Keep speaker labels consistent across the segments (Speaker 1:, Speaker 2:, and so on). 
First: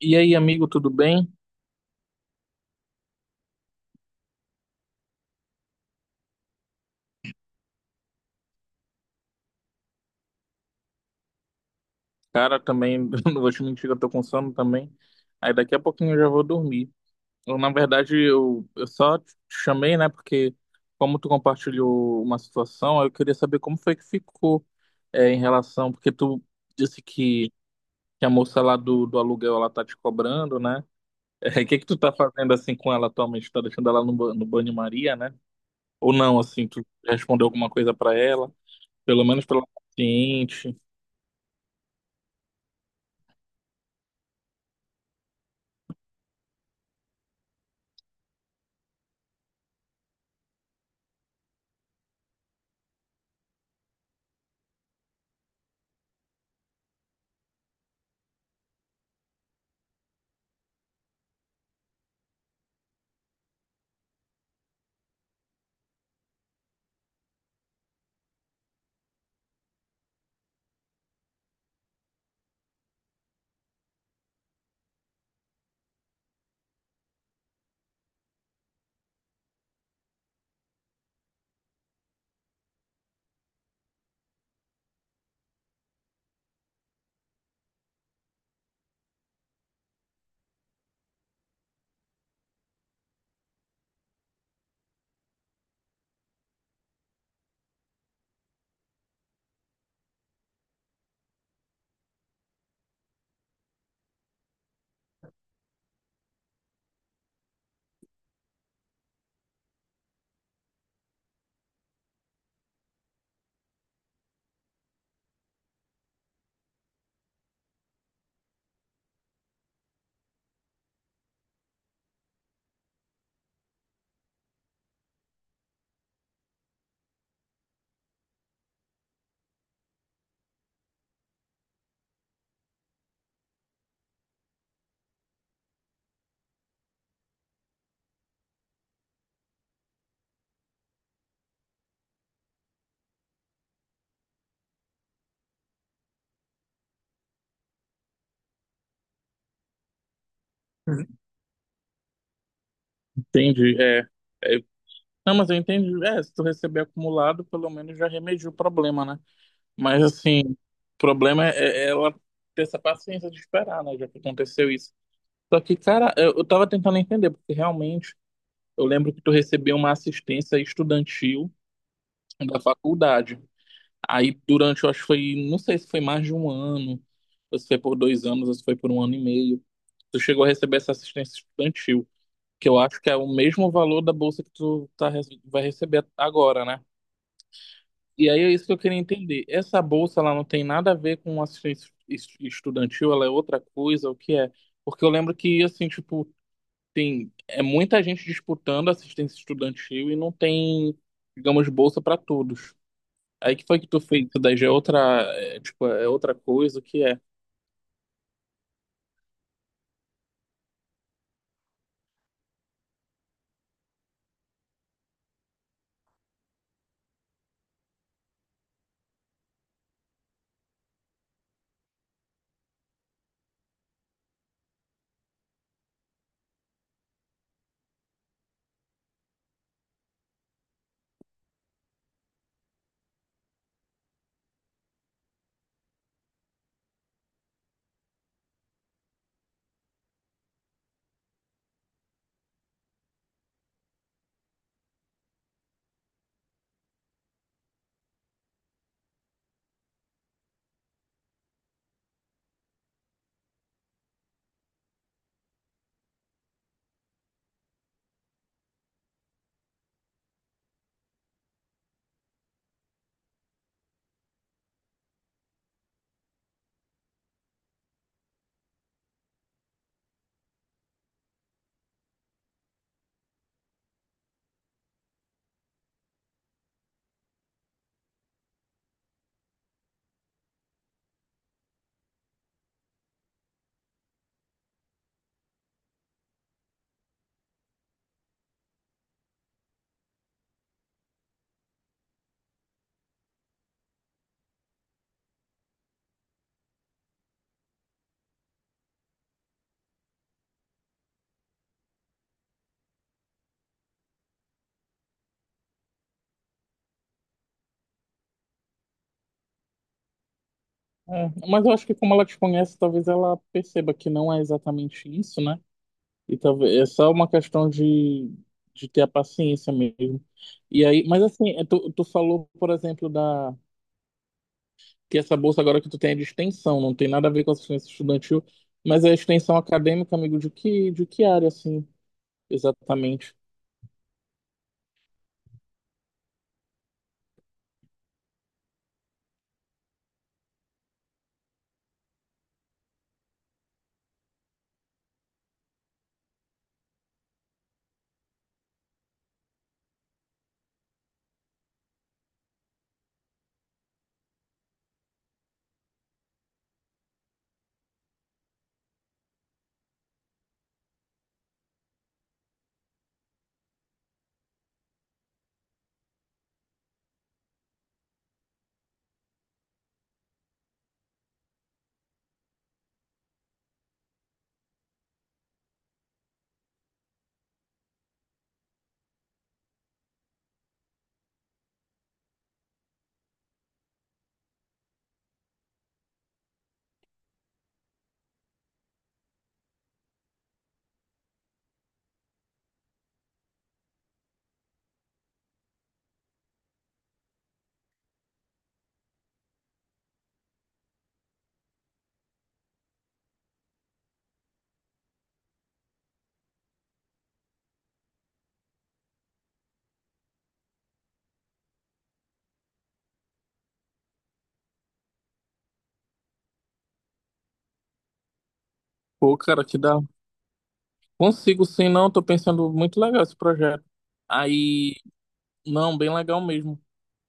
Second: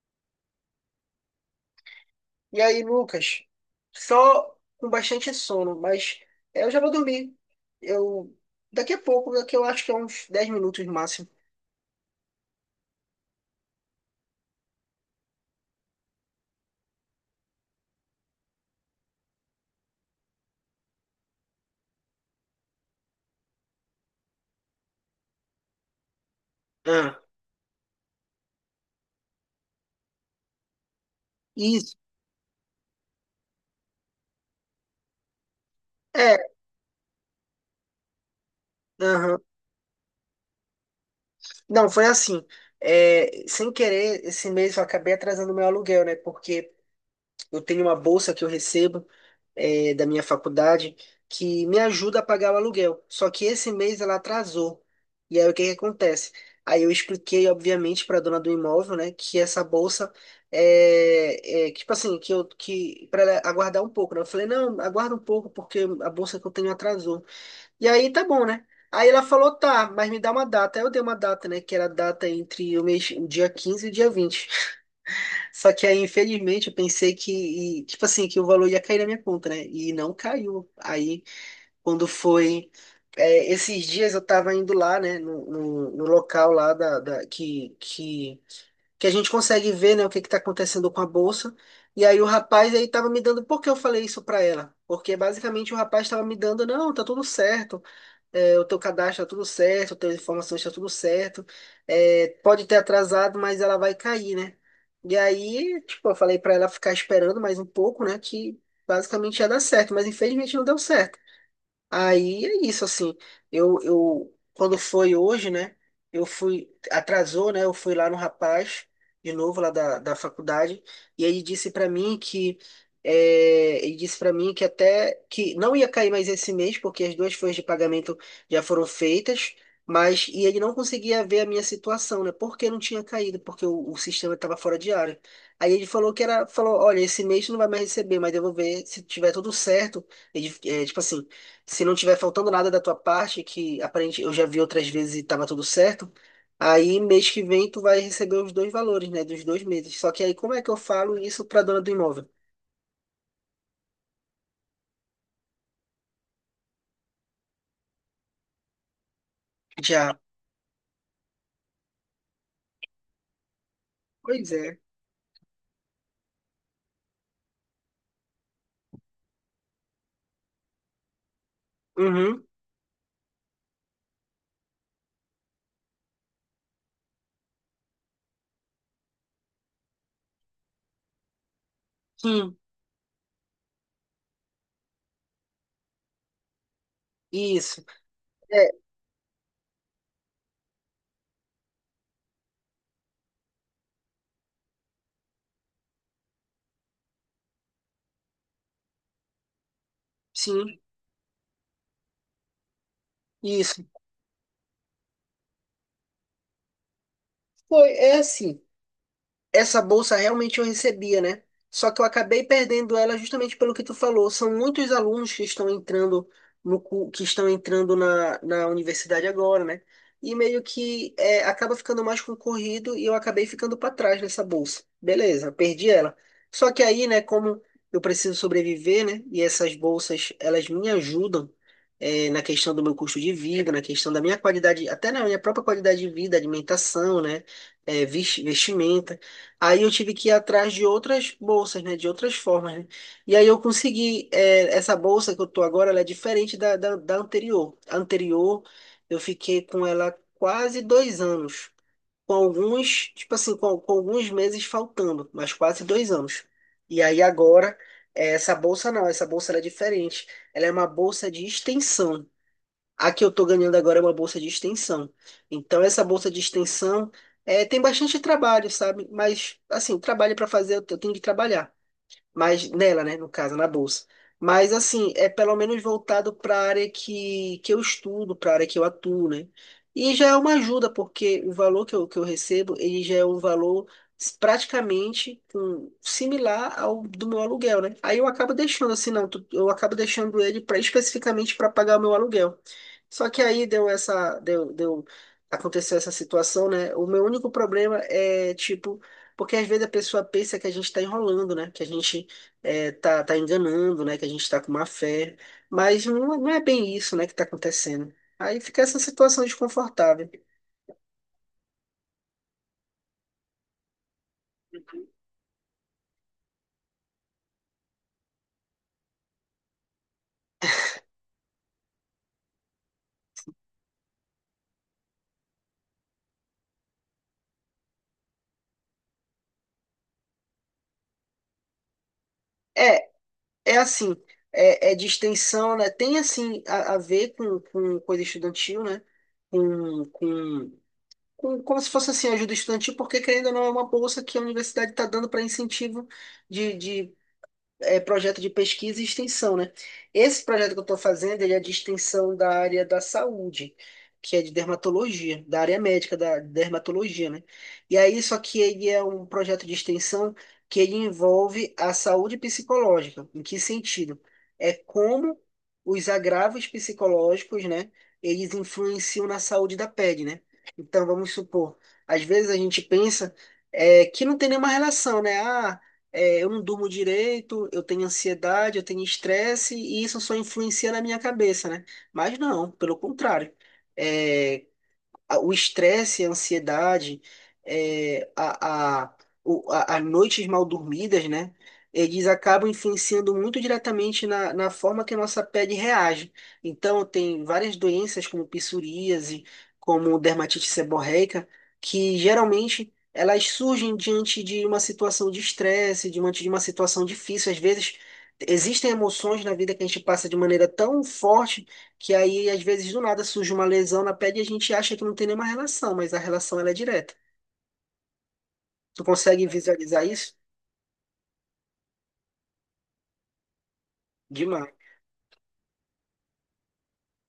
Speaker 1: E aí, amigo, tudo bem?
Speaker 2: E aí, Lucas, só com bastante sono, mas eu já vou dormir. Eu daqui a pouco, daqui eu acho que é uns 10 minutos no máximo.
Speaker 1: Cara, também, não vou te mentir, eu tô com sono também. Aí daqui a pouquinho eu já vou dormir. Eu, na verdade, eu só te chamei, né? Porque como tu compartilhou uma situação, eu queria saber como foi que ficou em relação, porque tu disse
Speaker 2: Ah,
Speaker 1: que a moça lá do aluguel, ela tá te cobrando, né? O que que
Speaker 2: isso.
Speaker 1: tu tá fazendo assim com ela atualmente? Tá deixando ela no banho-maria, né? Ou não,
Speaker 2: É,
Speaker 1: assim, tu respondeu alguma coisa pra ela? Pelo
Speaker 2: aham.
Speaker 1: menos pela paciente
Speaker 2: Não, foi assim. Sem querer, esse mês eu acabei atrasando meu aluguel, né? Porque eu tenho uma bolsa que eu recebo da minha faculdade que me ajuda a pagar o aluguel. Só que esse mês ela atrasou. E aí o que que acontece? Aí eu expliquei, obviamente, para a dona do imóvel, né, que essa bolsa é que, tipo assim, que eu que para ela aguardar um pouco, né? Eu falei, não, aguarda um pouco porque a bolsa que eu tenho atrasou. E aí tá bom, né? Aí ela falou, tá, mas me dá uma data. Aí eu dei uma data, né, que era a data entre o mês, o dia 15 e o dia 20. Só que aí, infelizmente, eu pensei que, tipo assim, que o valor ia cair na minha conta, né? E não caiu. Aí, quando foi. Esses dias eu tava indo lá, né? No local lá que a gente consegue ver, né? O que que tá acontecendo com a bolsa. E aí o rapaz aí tava me dando. Por que eu falei isso pra ela? Porque basicamente o rapaz tava me dando, não, tá tudo certo, o teu cadastro está tudo certo, as tuas informações estão tudo certo. É, pode ter atrasado, mas ela vai cair, né? E aí, tipo, eu falei para ela ficar esperando mais um pouco, né? Que basicamente ia dar certo, mas infelizmente não deu certo. Aí é isso, assim, quando foi hoje, né, eu fui, atrasou, né, eu fui lá no rapaz, de novo, lá da faculdade, e ele disse pra mim que, ele disse para mim que até, que não ia cair mais esse mês, porque as duas folhas de pagamento já foram feitas, mas, e ele não conseguia ver a minha situação, né, porque não tinha caído, porque o sistema estava fora de área. Aí ele falou que era, falou, olha, esse mês tu não vai mais receber, mas eu vou ver se tiver tudo certo, ele, é, tipo assim, se não tiver faltando nada da tua parte, que aparente eu já vi outras vezes e tava tudo certo, aí mês que vem tu vai receber os dois valores, né? Dos 2 meses. Só que aí como é que eu falo isso pra dona do imóvel?
Speaker 1: entende? É. é, Não, mas eu entendi. É, se tu receber acumulado, pelo menos já remediou o problema, né? Mas
Speaker 2: Já.
Speaker 1: assim, o problema é ela ter essa paciência de esperar, né? Já que
Speaker 2: Pois
Speaker 1: aconteceu
Speaker 2: é.
Speaker 1: isso. Só que, cara, eu tava tentando entender, porque realmente eu lembro que tu recebeu uma assistência estudantil
Speaker 2: Uhum.
Speaker 1: da faculdade. Aí durante, eu acho que foi, não sei se foi mais de um ano, ou se foi por dois anos, ou se foi por um ano e meio. Tu chegou a receber essa assistência estudantil,
Speaker 2: Sim.
Speaker 1: que eu acho que é o mesmo valor da bolsa que tu tá, vai receber agora, né?
Speaker 2: Isso.
Speaker 1: E aí é isso
Speaker 2: É,
Speaker 1: que eu queria entender. Essa bolsa, ela não tem nada a ver com assistência estudantil, ela é outra coisa, o que é? Porque eu lembro que, assim, tipo, tem é muita gente disputando assistência estudantil e não
Speaker 2: sim.
Speaker 1: tem, digamos, bolsa para todos. Aí que foi
Speaker 2: Isso.
Speaker 1: que tu fez isso daí? Já é outra, é, tipo, é outra coisa, o que é?
Speaker 2: Foi, é assim. Essa bolsa realmente eu recebia, né? Só que eu acabei perdendo ela justamente pelo que tu falou. São muitos alunos que estão entrando no cu- que estão entrando na universidade agora, né? E meio que acaba ficando mais concorrido e eu acabei ficando para trás nessa bolsa. Beleza, perdi ela. Só que aí, né, como eu preciso sobreviver, né? E essas bolsas, elas me ajudam na questão do meu custo de vida, na questão da minha qualidade, até na minha própria qualidade de vida, alimentação, né? Vestimenta. Aí eu tive que ir atrás de outras bolsas, né? De outras formas, né? E aí eu consegui, é, essa bolsa que eu tô agora, ela é diferente da anterior. A anterior, eu fiquei com ela quase 2 anos. Com alguns, tipo assim, com alguns meses faltando, mas quase 2 anos. E aí agora, essa bolsa não, essa bolsa ela é diferente. Ela é uma bolsa de extensão. A que eu estou ganhando agora é uma bolsa de extensão. Então, essa bolsa de extensão tem bastante trabalho, sabe? Mas, assim, trabalho para fazer, eu tenho que trabalhar mas nela, né, no caso, na bolsa. Mas assim, é pelo menos voltado para a área que eu estudo, para a área que eu atuo, né? E já é uma ajuda, porque o valor que eu recebo, ele já é um valor praticamente similar ao do meu aluguel, né? Aí eu acabo deixando assim, não, eu acabo deixando ele pra, especificamente para pagar o meu aluguel. Só que aí deu essa, aconteceu essa situação, né? O meu único problema é, tipo, porque às vezes a pessoa pensa que a gente está enrolando, né? Que a gente tá, tá enganando, né? Que a gente tá com má fé. Mas não, não é bem isso, né, que tá acontecendo. Aí fica essa situação desconfortável.
Speaker 1: É, mas eu acho que como ela te conhece, talvez ela perceba que não é exatamente isso, né? E talvez é só uma questão de ter a paciência mesmo. E aí, mas assim, tu falou, por exemplo, da que essa bolsa agora que tu tem é de extensão, não tem nada a ver com assistência estudantil, mas é extensão acadêmica, amigo, de que área, assim,
Speaker 2: É,
Speaker 1: exatamente?
Speaker 2: é assim, é de extensão, né? Tem assim a ver com coisa estudantil, né? Com, com, com como se fosse assim ajuda estudantil, porque querendo ou não é uma bolsa que a universidade está dando para incentivo de projeto de pesquisa e extensão, né? Esse projeto que eu estou fazendo, ele é de extensão da área da saúde, que é de dermatologia, da área médica da dermatologia, né? E aí, só que ele é um projeto de extensão que ele envolve a saúde psicológica. Em que sentido? É como os agravos psicológicos, né? Eles influenciam na saúde da pele, né? Então, vamos supor, às vezes a gente pensa que não tem nenhuma relação, né? Ah, eu não durmo direito, eu tenho ansiedade, eu tenho estresse, e isso só influencia na minha cabeça, né? Mas não, pelo contrário. É, o estresse, a ansiedade, é, a, a, as noites mal dormidas, né? Eles acabam influenciando muito diretamente na forma que a nossa pele reage. Então, tem várias doenças como psoríase, como dermatite seborreica, que geralmente elas surgem diante de uma situação de estresse, diante de uma situação difícil. Às vezes, existem emoções na vida que a gente passa de maneira tão forte que aí às vezes do nada surge uma lesão na pele e a gente acha que não tem nenhuma relação, mas a relação ela é direta. Tu
Speaker 1: Pô,
Speaker 2: consegue
Speaker 1: cara, que dá.
Speaker 2: visualizar isso?
Speaker 1: Consigo sim, não, tô pensando muito legal esse projeto.
Speaker 2: Demais.
Speaker 1: Aí, não, bem legal mesmo.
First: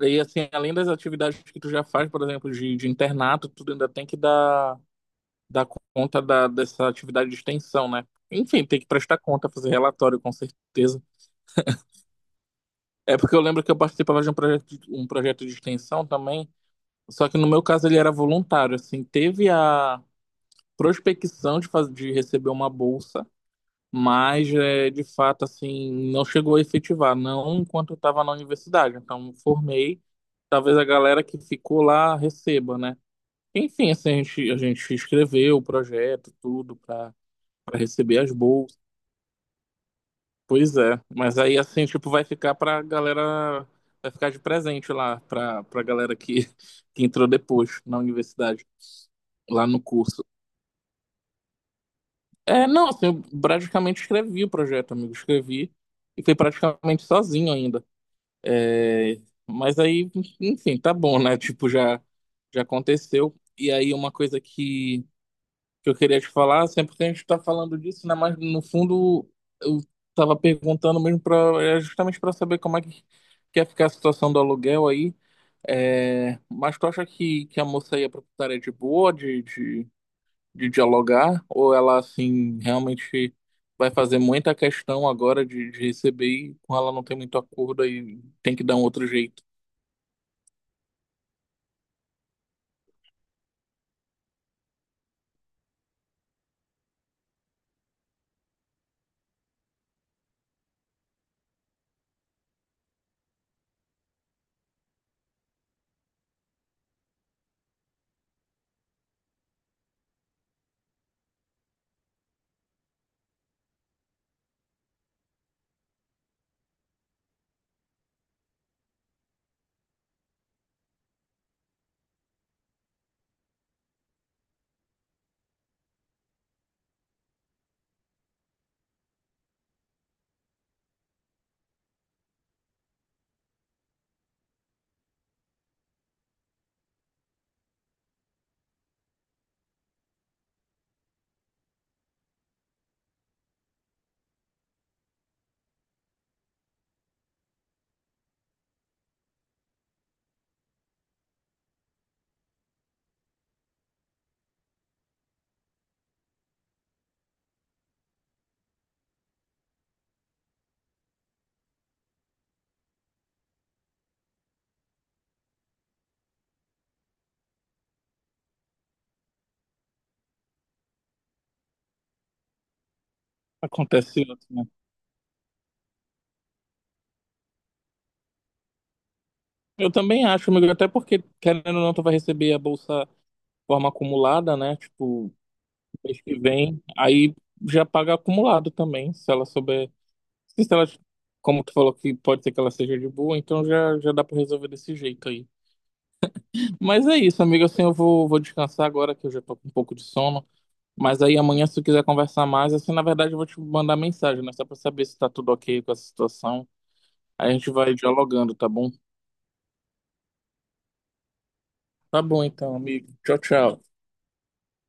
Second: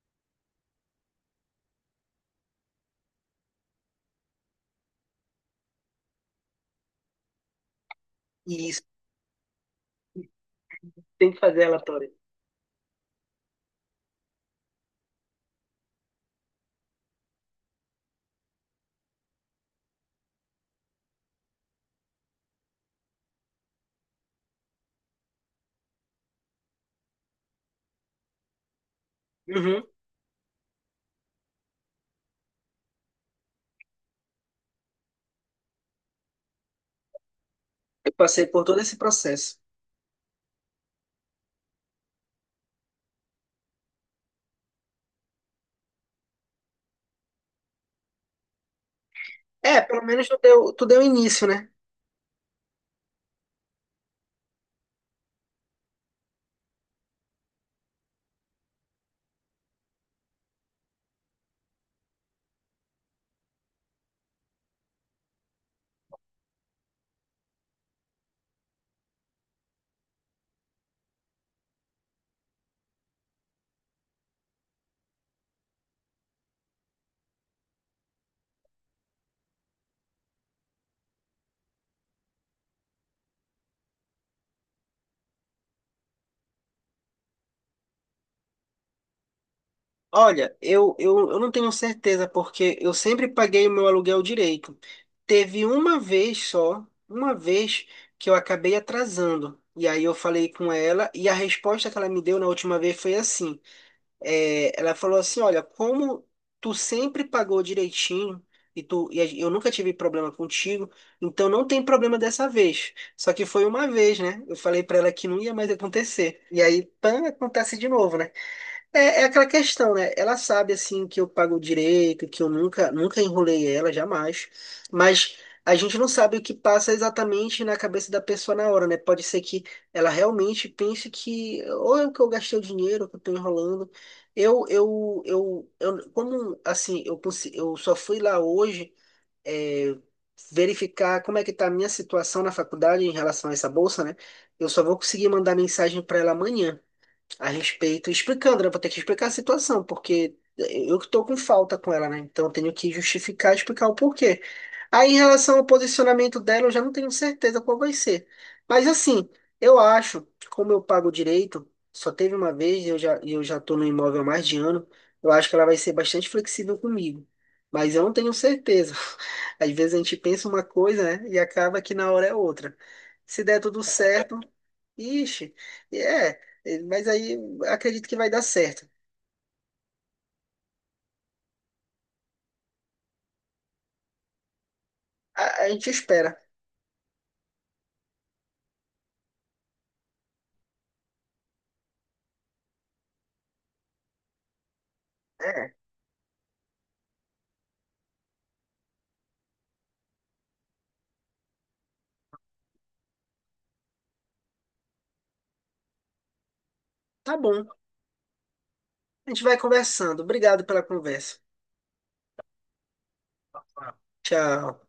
Speaker 1: E assim, além das atividades que tu já faz, por exemplo, de internato, tu ainda tem que dar conta dessa atividade de extensão, né?
Speaker 2: E
Speaker 1: Enfim, tem
Speaker 2: isso
Speaker 1: que prestar conta, fazer relatório, com certeza.
Speaker 2: tem que fazer relatório.
Speaker 1: É porque eu lembro que eu participava de um um projeto de extensão também, só que no meu caso ele era voluntário, assim, teve a prospecção de, de receber uma bolsa, mas é, de fato, assim, não chegou a efetivar, não enquanto eu estava na universidade. Então, me
Speaker 2: Uhum.
Speaker 1: formei, talvez a galera que ficou lá receba, né? Enfim, assim, a gente escreveu o projeto, tudo, para
Speaker 2: Eu
Speaker 1: receber as
Speaker 2: passei por
Speaker 1: bolsas.
Speaker 2: todo esse processo.
Speaker 1: Pois é, mas aí assim, tipo, vai ficar pra galera, vai ficar de presente lá, pra galera que, que entrou depois na universidade, lá no
Speaker 2: É, pelo
Speaker 1: curso.
Speaker 2: menos tu deu início, né?
Speaker 1: É, não, assim, eu praticamente escrevi o projeto, amigo, escrevi e fui praticamente sozinho ainda. É, mas aí, enfim, tá bom, né? Tipo, já, já aconteceu. E aí uma coisa que eu queria te falar, sempre que a gente tá falando disso, né? Mas no fundo eu tava perguntando mesmo para é justamente para saber como é que quer ficar a situação do aluguel aí. É, mas tu acha que a moça aí, a proprietária é de boa de dialogar? Ou ela assim realmente vai fazer muita questão agora de receber e com ela não tem muito acordo aí tem que dar um outro jeito?
Speaker 2: Olha, eu não tenho certeza, porque eu sempre paguei o meu aluguel direito. Teve uma vez só, uma vez, que eu acabei atrasando. E aí eu falei com ela, e a resposta que ela me deu na última vez foi assim. Ela falou assim, olha, como tu sempre pagou direitinho e tu e eu nunca tive problema contigo, então não tem problema dessa vez. Só que foi uma vez, né? Eu falei pra ela que não ia mais acontecer. E aí, pã, acontece de novo, né? É, é aquela questão, né? Ela sabe, assim, que eu pago direito, que eu nunca, nunca enrolei ela, jamais. Mas a gente não sabe o que passa exatamente na cabeça da pessoa na hora, né? Pode ser que ela realmente pense que ou é que eu gastei o dinheiro, ou que eu tô enrolando. Eu como, assim, eu só fui lá hoje, é, verificar como é que tá a minha situação na faculdade em relação a essa bolsa, né? Eu só vou conseguir mandar mensagem para ela amanhã a respeito, explicando, né? Vou ter que explicar a situação, porque eu que tô com falta com ela, né? Então eu tenho que justificar, explicar o porquê. Aí, em relação ao posicionamento dela, eu já não tenho certeza qual vai ser. Mas assim, eu acho, como eu pago direito, só teve uma vez e eu já tô no imóvel há mais de ano, eu acho que ela vai ser bastante flexível comigo. Mas eu não tenho certeza. Às vezes a gente pensa uma coisa, né? E acaba que na hora é outra. Se der tudo
Speaker 1: Acontece
Speaker 2: certo.
Speaker 1: outro, né?
Speaker 2: Ixi, é, mas aí acredito que vai dar certo.
Speaker 1: Eu também acho, amigo, até porque, querendo ou não, tu vai receber a bolsa de forma acumulada, né? Tipo,
Speaker 2: A gente
Speaker 1: mês
Speaker 2: espera.
Speaker 1: que vem, aí já paga acumulado também, se ela souber. Se ela, como tu falou que pode ser que ela seja de boa, então já, já dá pra resolver desse jeito aí.
Speaker 2: É,
Speaker 1: Mas é isso, amigo, assim, eu vou, vou descansar agora que eu já tô com um pouco de sono. Mas aí amanhã, se tu quiser conversar mais, assim, na verdade eu vou te mandar mensagem, né? Só pra saber se tá tudo ok com essa situação.
Speaker 2: tá
Speaker 1: Aí a
Speaker 2: bom.
Speaker 1: gente vai dialogando, tá bom?
Speaker 2: A gente vai conversando. Obrigado pela conversa.
Speaker 1: Tá bom então, amigo. Tchau, tchau.
Speaker 2: Tchau.